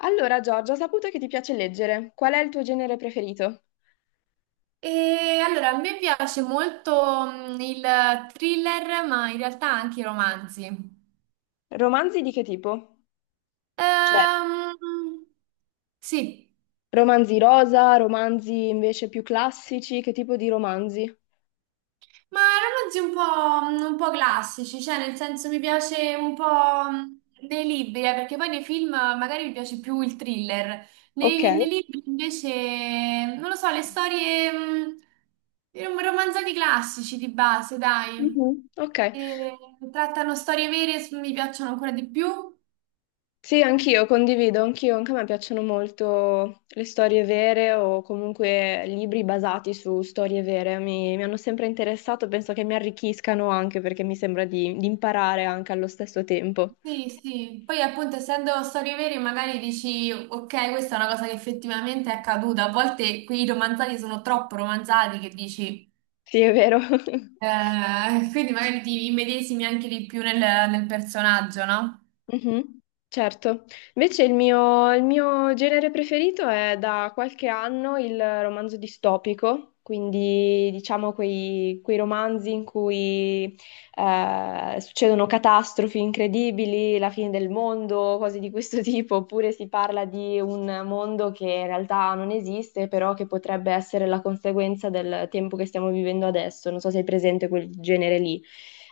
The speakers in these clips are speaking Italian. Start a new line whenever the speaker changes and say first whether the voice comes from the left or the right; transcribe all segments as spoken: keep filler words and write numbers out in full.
left: Allora, Giorgia, ho saputo che ti piace leggere. Qual è il tuo genere preferito?
right: E allora, a me piace molto mm, il thriller, ma in realtà anche i romanzi.
left: Romanzi di che tipo? Cioè,
right: Ehm, sì,
left: romanzi rosa, romanzi invece più classici, che tipo di romanzi?
right: ma romanzi un po', mm, un po' classici, cioè nel senso mi piace un po' mm, nei libri, eh, perché poi nei film magari mi piace più il thriller.
left: Ok.
right: Nei, nei libri invece, non lo so, le storie, mm, i rom- romanzati classici di base, dai.
left: Mhm. Ok,
right: E trattano storie vere, mi piacciono ancora di più.
left: sì, anch'io condivido, anch'io, anche a me piacciono molto le storie vere o comunque libri basati su storie vere, mi, mi hanno sempre interessato, penso che mi arricchiscano anche perché mi sembra di, di imparare anche allo stesso tempo.
right: Sì, sì, poi appunto essendo storie vere magari dici ok, questa è una cosa che effettivamente è accaduta, a volte quei romanzati sono troppo romanzati che dici,
left: Sì, è vero.
right: eh, quindi magari ti immedesimi anche di più nel, nel personaggio, no? Non
left: Mhm, certo. Invece il mio, il mio genere preferito è da qualche anno il romanzo distopico, quindi diciamo quei, quei romanzi in cui eh, succedono catastrofi incredibili, la fine del mondo, cose di questo tipo, oppure si parla di un mondo che in realtà non esiste, però che potrebbe essere la conseguenza del tempo che stiamo vivendo adesso. Non so se hai presente quel genere lì.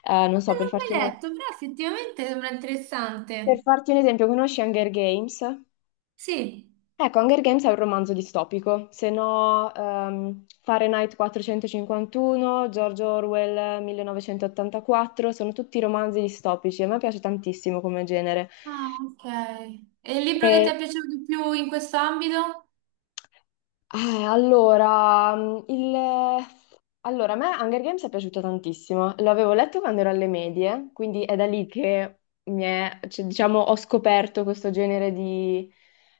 left: Eh, non so, per
right: l'ho mai
left: farti un'idea.
right: letto, però effettivamente sembra
left: Per
right: interessante.
left: farti un esempio, conosci Hunger Games?
right: Sì.
left: Ecco, Hunger Games è un romanzo distopico, se no ehm, Fahrenheit quattrocentocinquantuno, George Orwell millenovecentottantaquattro, sono tutti romanzi distopici, a me piace tantissimo come genere.
right: Ah, ok. E il libro che ti
left: E
right: è piaciuto di più in questo ambito?
left: Eh, allora, mm, il... allora, a me Hunger Games è piaciuto tantissimo, l'avevo letto quando ero alle medie, quindi è da lì che mi è- cioè, diciamo, ho scoperto questo genere di,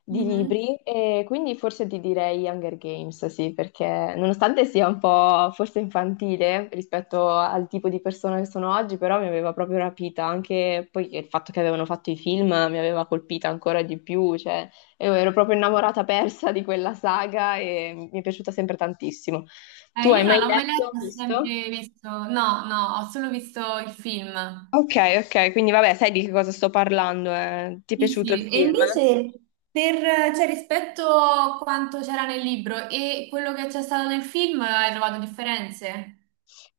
left: di
right: Mhm.
left: libri e quindi forse ti direi Hunger Games, sì, perché nonostante sia un po' forse infantile rispetto al tipo di persona che sono oggi, però mi aveva proprio rapita, anche poi il fatto che avevano fatto i film mi aveva colpita ancora di più, cioè... E ero proprio innamorata persa di quella saga e mi è piaciuta sempre tantissimo. Tu
right: Eh,
left: hai
right: io non
left: mai
right: l'ho mai
left: letto,
right: letto, ho
left: visto?
right: sempre visto, no, no, ho solo visto il film.
left: Ok, ok, quindi vabbè, sai di che cosa sto parlando, eh. Ti è
right: Sì,
left: piaciuto il
right: sì. E
left: film?
right: invece per, cioè, rispetto a quanto c'era nel libro e quello che c'è stato nel film, hai trovato differenze?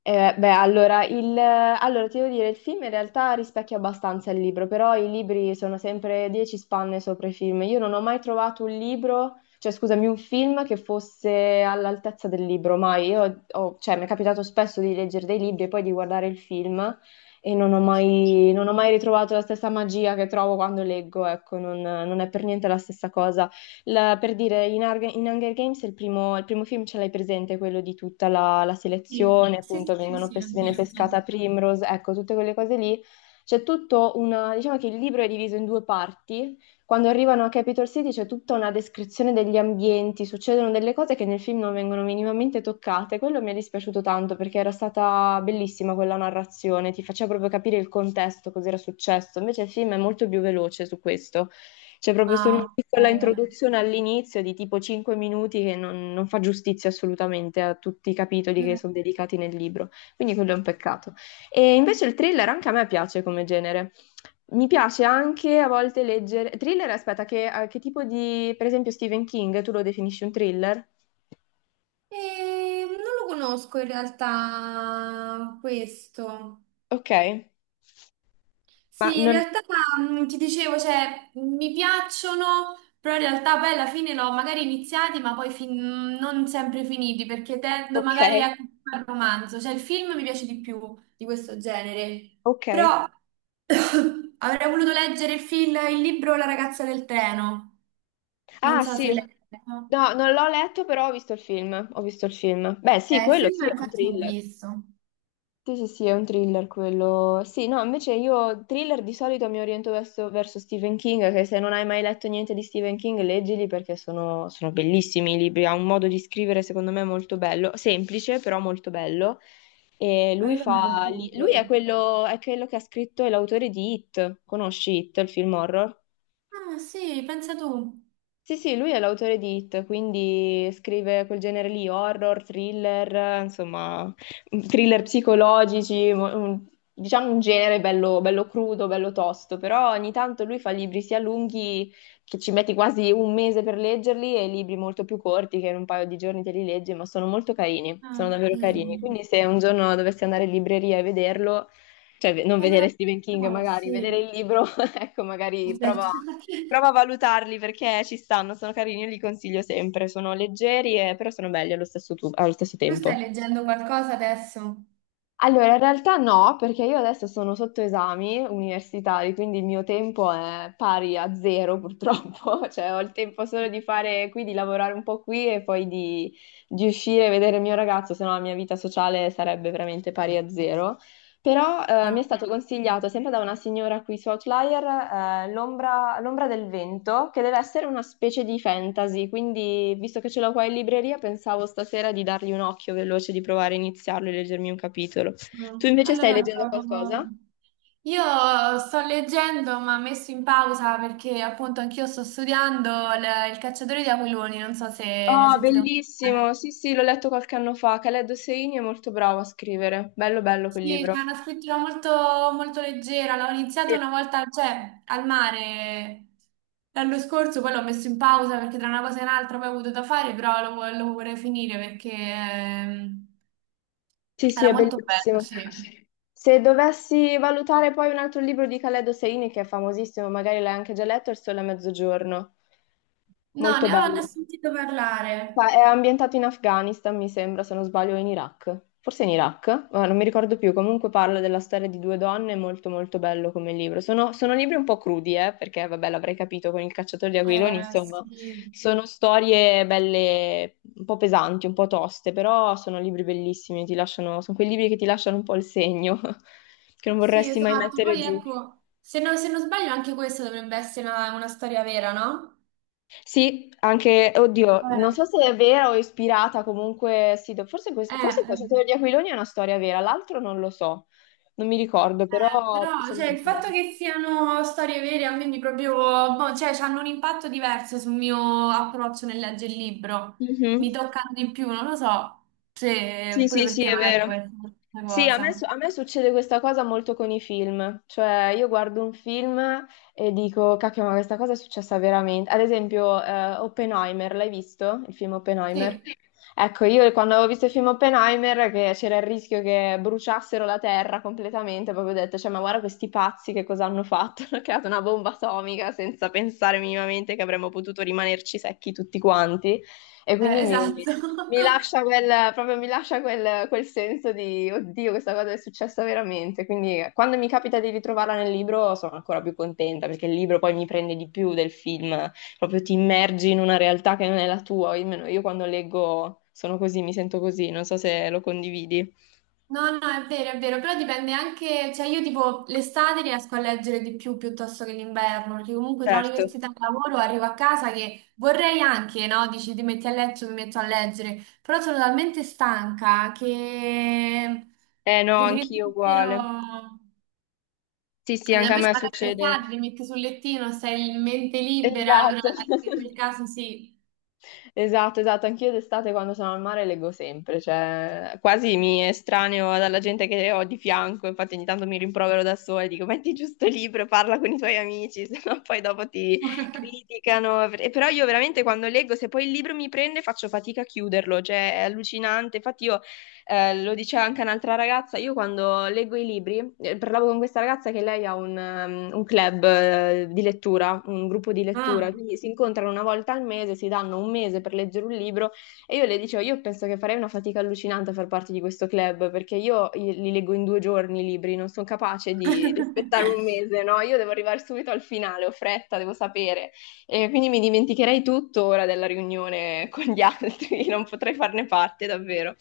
left: Eh, beh, allora, il, allora, ti devo dire, il film in realtà rispecchia abbastanza il libro, però i libri sono sempre dieci spanne sopra i film. Io non ho mai trovato un libro, cioè scusami, un film che fosse all'altezza del libro, mai. Io ho- cioè, mi è capitato spesso di leggere dei libri e poi di guardare il film e non ho mai, non ho mai ritrovato la stessa magia che trovo quando leggo, ecco, non non è per niente la stessa cosa. La- per dire, in, Arg- in Hunger Games il primo, il primo film ce l'hai presente, quello di tutta la, la
right: Sì,
left: selezione,
right: sì,
left: appunto,
right: sì, sì,
left: vengono
right: sì, l'ho
left: pes- viene
right: visto.
left: pescata Primrose, ecco, tutte quelle cose lì. C'è tutto una, diciamo che il libro è diviso in due parti. Quando arrivano a Capitol City c'è tutta una descrizione degli ambienti, succedono delle cose che nel film non vengono minimamente toccate. Quello mi è dispiaciuto tanto perché era stata bellissima quella narrazione, ti faceva proprio capire il contesto, cos'era successo. Invece il film è molto più veloce su questo. C'è proprio solo una
right: Ah,
left: piccola introduzione all'inizio di tipo cinque minuti che non, non fa giustizia assolutamente a tutti i capitoli che
right: ok.
left: sono dedicati nel libro, quindi quello è un peccato. E invece il thriller anche a me piace come genere. Mi piace anche a volte leggere... Thriller, aspetta, che, a che tipo di... Per esempio Stephen King, tu lo definisci un thriller?
right: Eh, non lo conosco in realtà questo.
left: Ok, ma
right: Sì, in
left: non...
right: realtà mm, ti dicevo, cioè, mi piacciono, però in realtà poi alla fine l'ho magari iniziati, ma poi fin- non sempre finiti, perché tendo
left: Ok,
right: magari a al romanzo, cioè il film mi piace di più di questo genere,
left: ok.
right: però avrei voluto leggere il film, il libro La ragazza del treno, non
left: Ah
right: so se
left: sì,
right: l'hai letto.
left: no, non l'ho letto però ho visto il film, ho visto il film. Beh sì,
right: Eh, il
left: quello sì,
right: film
left: è un
right: infatti l'ho
left: thriller.
right: visto.
left: Sì, sì, sì, è un thriller quello. Sì, no, invece io thriller di solito mi oriento verso, verso Stephen King, che se non hai mai letto niente di Stephen King, leggili perché sono, sono bellissimi i libri, ha un modo di scrivere secondo me molto bello, semplice però molto bello. E lui
right: Allora me lo
left: fa, li- lui
right: appunto.
left: è quello, è quello che ha scritto, è l'autore di It, conosci It, il film horror?
right: Ah sì, pensa tu.
left: Sì, sì, lui è l'autore di It, quindi scrive quel genere lì, horror, thriller, eh, insomma, mm, thriller psicologici, mo- un- diciamo un genere bello, bello crudo, bello tosto, però ogni tanto lui fa libri sia lunghi che ci metti quasi un mese per leggerli e libri molto più corti che in un paio di giorni te li leggi, ma sono molto carini,
right: Ah,
left: sono davvero carini.
right: vedi.
left: Quindi se un giorno dovessi andare in libreria e vederlo, cioè ve- non
right: Eh, me
left: vedere
right: lo...
left: Stephen King
right: no,
left: magari, vedere
right: sì.
left: il libro, ecco, magari prova
right: Aspetta,
left: prova a valutarli perché ci stanno, sono carini, io li consiglio sempre, sono leggeri e però sono belli allo stesso, tu- allo stesso
right: tu
left: tempo.
right: stai leggendo qualcosa adesso?
left: Allora, in realtà no, perché io adesso sono sotto esami universitari, quindi il mio tempo è pari a zero purtroppo, cioè ho il tempo solo di fare qui, di lavorare un po' qui e poi di, di uscire e vedere il mio ragazzo, se no la mia vita sociale sarebbe veramente pari a zero. Però eh, mi è
right: Ah,
left: stato
right: sì.
left: consigliato sempre da una signora qui su Outlier eh, l'ombra l'ombra del vento, che deve essere una specie di fantasy, quindi visto che ce l'ho qua in libreria pensavo stasera di dargli un occhio veloce, di provare a iniziarlo e leggermi un capitolo.
right: Mm.
left: Tu invece stai
right: Allora,
left: leggendo
right: provo-
left: qualcosa?
right: io sto leggendo, ma ho messo in pausa perché appunto anch'io sto studiando il, il cacciatore di aquiloni, non so se ne hai
left: Ah,
right: sentito
left: bellissimo!
right: parlare.
left: Sì, sì, l'ho letto qualche anno fa. Khaled Hosseini è molto bravo a scrivere. Bello, bello quel
right: Sì,
left: libro.
right: c'è una scrittura molto, molto leggera, l'ho iniziata
left: Sì.
right: una volta, cioè, al mare l'anno scorso, poi l'ho messo in pausa perché tra una cosa e un'altra poi ho avuto da fare, però lo, vo- lo vorrei finire perché ehm,
left: Sì, sì,
right: era
left: è
right: molto bello,
left: bellissimo.
right: sì.
left: Se dovessi valutare poi un altro libro di Khaled Hosseini, che è famosissimo, magari l'hai anche già letto, è Il Sole a Mezzogiorno.
right: No,
left: Molto
right: ne ho, ne ho
left: bello.
right: sentito parlare.
left: Ma è ambientato in Afghanistan, mi sembra, se non sbaglio, o in Iraq. Forse in Iraq, ma non mi ricordo più. Comunque parla della storia di due donne, è molto molto bello come libro. Sono, sono libri un po' crudi, eh, perché vabbè, l'avrei capito con Il cacciatore di aquiloni,
right: Eh,
left: insomma,
right: sì.
left: sono storie belle, un po' pesanti, un po' toste, però sono libri bellissimi, ti lasciano, sono quei libri che ti lasciano un po' il segno, che non
right: Sì,
left: vorresti mai
right: esatto.
left: mettere
right: Poi
left: giù.
right: ecco, se non, se non sbaglio anche questa dovrebbe essere una, una storia vera, no?
left: Sì, anche, oddio, non
right: Eh,
left: so se è vera o ispirata comunque, sì, do- forse,
right: eh.
left: questo, forse il
right: Eh.
left: cacciatore di aquiloni è una storia vera, l'altro non lo so, non mi ricordo,
right: Eh, però
left: però sono
right: cioè, il
left: molto
right: fatto
left: belle.
right: che siano storie vere, quindi proprio, boh, cioè, hanno un impatto diverso sul mio approccio nel leggere il libro. Mi
left: Mhm.
right: toccano di più, non lo so se
left: Sì,
right: pure
left: sì,
right: per
left: sì,
right: te
left: è
right: magari
left: vero.
right: può essere una
left: Sì, a me,
right: cosa.
left: su- a me succede questa cosa molto con i film, cioè io guardo un film e dico, cacchio, ma questa cosa è successa veramente. Ad esempio, eh, Oppenheimer, l'hai visto? Il film Oppenheimer?
right: Sì,
left: Sì. Ecco, io quando avevo visto il film Oppenheimer, che c'era il rischio che bruciassero la Terra completamente, proprio ho detto, cioè, ma guarda questi pazzi che cosa hanno fatto? Hanno creato una bomba atomica senza pensare minimamente che avremmo potuto rimanerci secchi tutti quanti. E
right: eh,
left: quindi mi,
right: esatto.
left: mi lascia quel, proprio mi lascia quel, quel senso di, oddio, questa cosa è successa veramente. Quindi quando mi capita di ritrovarla nel libro sono ancora più contenta perché il libro poi mi prende di più del film, proprio ti immergi in una realtà che non è la tua, almeno io quando leggo sono così, mi sento così, non so se lo condividi.
right: No, no, è vero, è vero, però dipende anche, cioè io tipo l'estate riesco a leggere di più piuttosto che l'inverno, perché comunque tra
left: Certo.
right: università e lavoro arrivo a casa che vorrei anche, no? Dici ti metti a letto, mi metto a leggere, però sono talmente stanca che
left: Eh no,
right: preferisco
left: anch'io uguale.
right: davvero...
left: Sì, sì,
right: Allora,
left: anche a
right: invece
left: me
right: magari l'estate
left: succede.
right: ti metti sul lettino, sei in mente libera, allora
left: Esatto.
right: anche in quel caso sì.
left: Esatto, esatto, anch'io d'estate quando sono al mare leggo sempre, cioè quasi mi estraneo dalla gente che ho di fianco, infatti ogni tanto mi rimprovero da sola e dico metti giusto il libro e parla con i tuoi amici, sennò poi dopo ti criticano. E però io veramente quando leggo, se poi il libro mi prende faccio fatica a chiuderlo, cioè è allucinante, infatti io eh, lo diceva anche un'altra ragazza, io quando leggo i libri, eh, parlavo con questa ragazza che lei ha un, ehm, un club eh, di lettura, un gruppo di lettura,
right: Ah.
left: quindi si incontrano una volta al mese, si danno un mese per leggere un libro e io le dicevo, io penso che farei una fatica allucinante a far parte di questo club perché io li leggo in due giorni i libri, non sono capace di, di aspettare un mese, no? Io devo arrivare subito al finale, ho fretta, devo sapere. E quindi mi dimenticherei tutto ora della riunione con gli altri, non potrei farne parte davvero.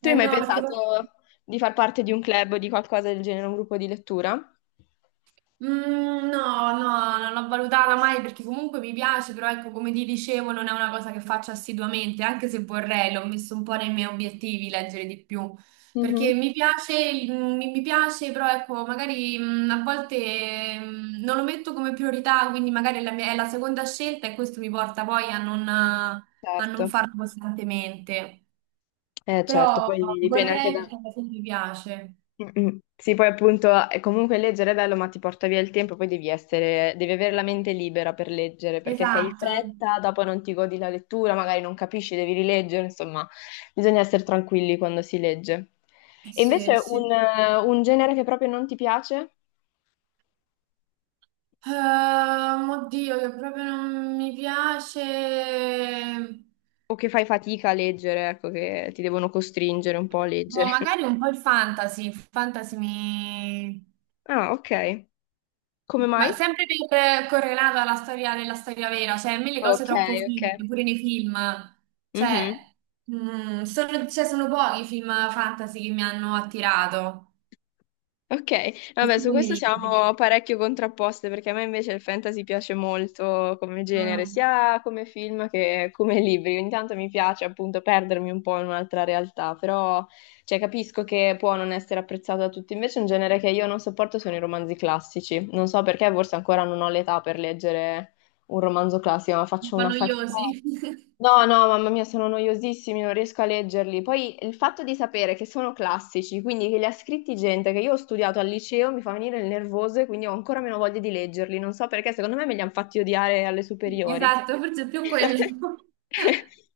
left: Tu hai
right: Eh
left: mai
right: no, perché poi
left: pensato di far parte di un club o di qualcosa del genere, un gruppo di lettura?
right: mm, no, no, non l'ho valutata mai perché comunque mi piace, però ecco, come ti dicevo, non è una cosa che faccio assiduamente, anche se vorrei, l'ho messo un po' nei miei obiettivi leggere di più,
left: Mhm.
right: perché mi piace, il- mi, mi piace, però ecco, magari mm, a volte mm, non lo metto come priorità, quindi magari è la mia- è la seconda scelta e questo mi porta poi a non, a non
left: Certo,
right: farlo costantemente,
left: eh, certo,
right: però
left: poi dipende anche
right: vorrei
left: da...
right: perché alla fine mi piace.
left: Mm, mm. Sì, poi appunto è comunque leggere è bello, ma ti porta via il tempo, poi devi essere, devi avere la mente libera per leggere, perché se hai
right: Esatto,
left: fretta, dopo non ti godi la lettura, magari non capisci, devi rileggere, insomma, bisogna essere tranquilli quando si legge. E
right: sì,
left: invece un,
right: sì.
left: eh, un genere che proprio non ti piace
right: Ehm, oddio, che proprio non mi piace.
left: o che fai fatica a leggere, ecco, che ti devono costringere un po' a
right: Boh,
left: leggere.
right: magari un po' il fantasy. Il fantasy mi.
left: Ah, ok. Come
right: Ma
left: mai?
right: sempre per- correlato alla storia della storia vera, cioè a me le cose
left: Ok,
right: troppo
left: ok.
right: finte, pure nei film.
left: Mhm.
right: Cioè, mm, sono, cioè, sono pochi i film fantasy che mi hanno attirato,
left: Ok, vabbè,
right: così
left: su
right: come i
left: questo
right: libri.
left: siamo parecchio contrapposte perché a me invece il fantasy piace molto come genere,
right: Mm.
left: sia come film che come libri. Ogni tanto mi piace appunto perdermi un po' in un'altra realtà, però cioè, capisco che può non essere apprezzato da tutti. Invece un genere che io non sopporto sono i romanzi classici. Non so perché, forse ancora non ho l'età per leggere un romanzo classico, ma
right: Un
left: faccio
right: po'
left: una fatica.
right: noiosi.
left: No, no, mamma mia, sono noiosissimi, non riesco a leggerli. Poi il fatto di sapere che sono classici, quindi che li ha scritti gente che io ho studiato al liceo, mi fa venire il nervoso e quindi ho ancora meno voglia di leggerli. Non so perché, secondo me me li hanno fatti odiare alle superiori.
right: Esatto, forse è più quello.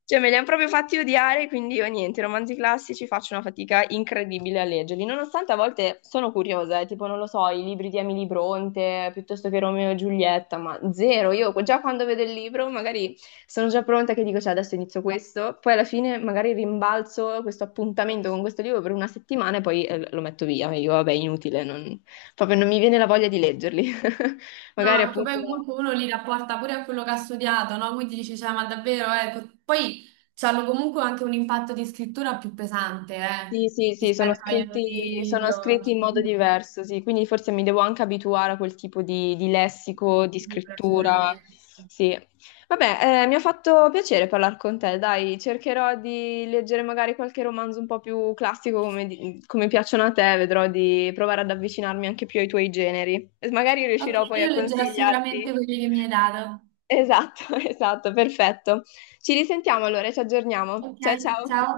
left: Cioè, me li hanno proprio fatti odiare, quindi io niente, i romanzi classici faccio una fatica incredibile a leggerli, nonostante a volte sono curiosa, eh, tipo, non lo so, i libri di Emily Bronte, piuttosto che Romeo e Giulietta, ma zero, io già quando vedo il libro magari sono già pronta che dico, cioè, adesso inizio questo, poi alla fine magari rimbalzo questo appuntamento con questo libro per una settimana e poi eh, lo metto via, e io, vabbè, inutile, non- proprio non mi viene la voglia di leggerli.
right: No,
left: Magari
right: perché
left: appunto
right: poi comunque uno li rapporta pure a quello che ha studiato, no? Quindi dice, cioè, ma davvero, ecco. Poi hanno comunque anche un impatto di scrittura più pesante,
left: Sì,
right: eh,
left: sì, sì, sono
right: rispetto agli
left: scritti,
right: autori di
left: sono scritti in modo
right: oggi.
left: diverso, sì, quindi forse mi devo anche abituare a quel tipo di, di lessico, di
right: Sicura-
left: scrittura,
right: Sicuramente.
left: sì. Vabbè, eh, mi ha fatto piacere parlare con te, dai, cercherò di leggere magari qualche romanzo un po' più classico come, di- come piacciono a te, vedrò di provare ad avvicinarmi anche più ai tuoi generi e magari
right: Ok,
left: riuscirò poi a
right: io leggerò sicuramente
left: consigliarti.
right: quelli che mi hai dato.
left: Esatto, esatto, perfetto. Ci risentiamo allora, e ci aggiorniamo.
right: Ok,
left: Ciao, ciao.
right: ciao.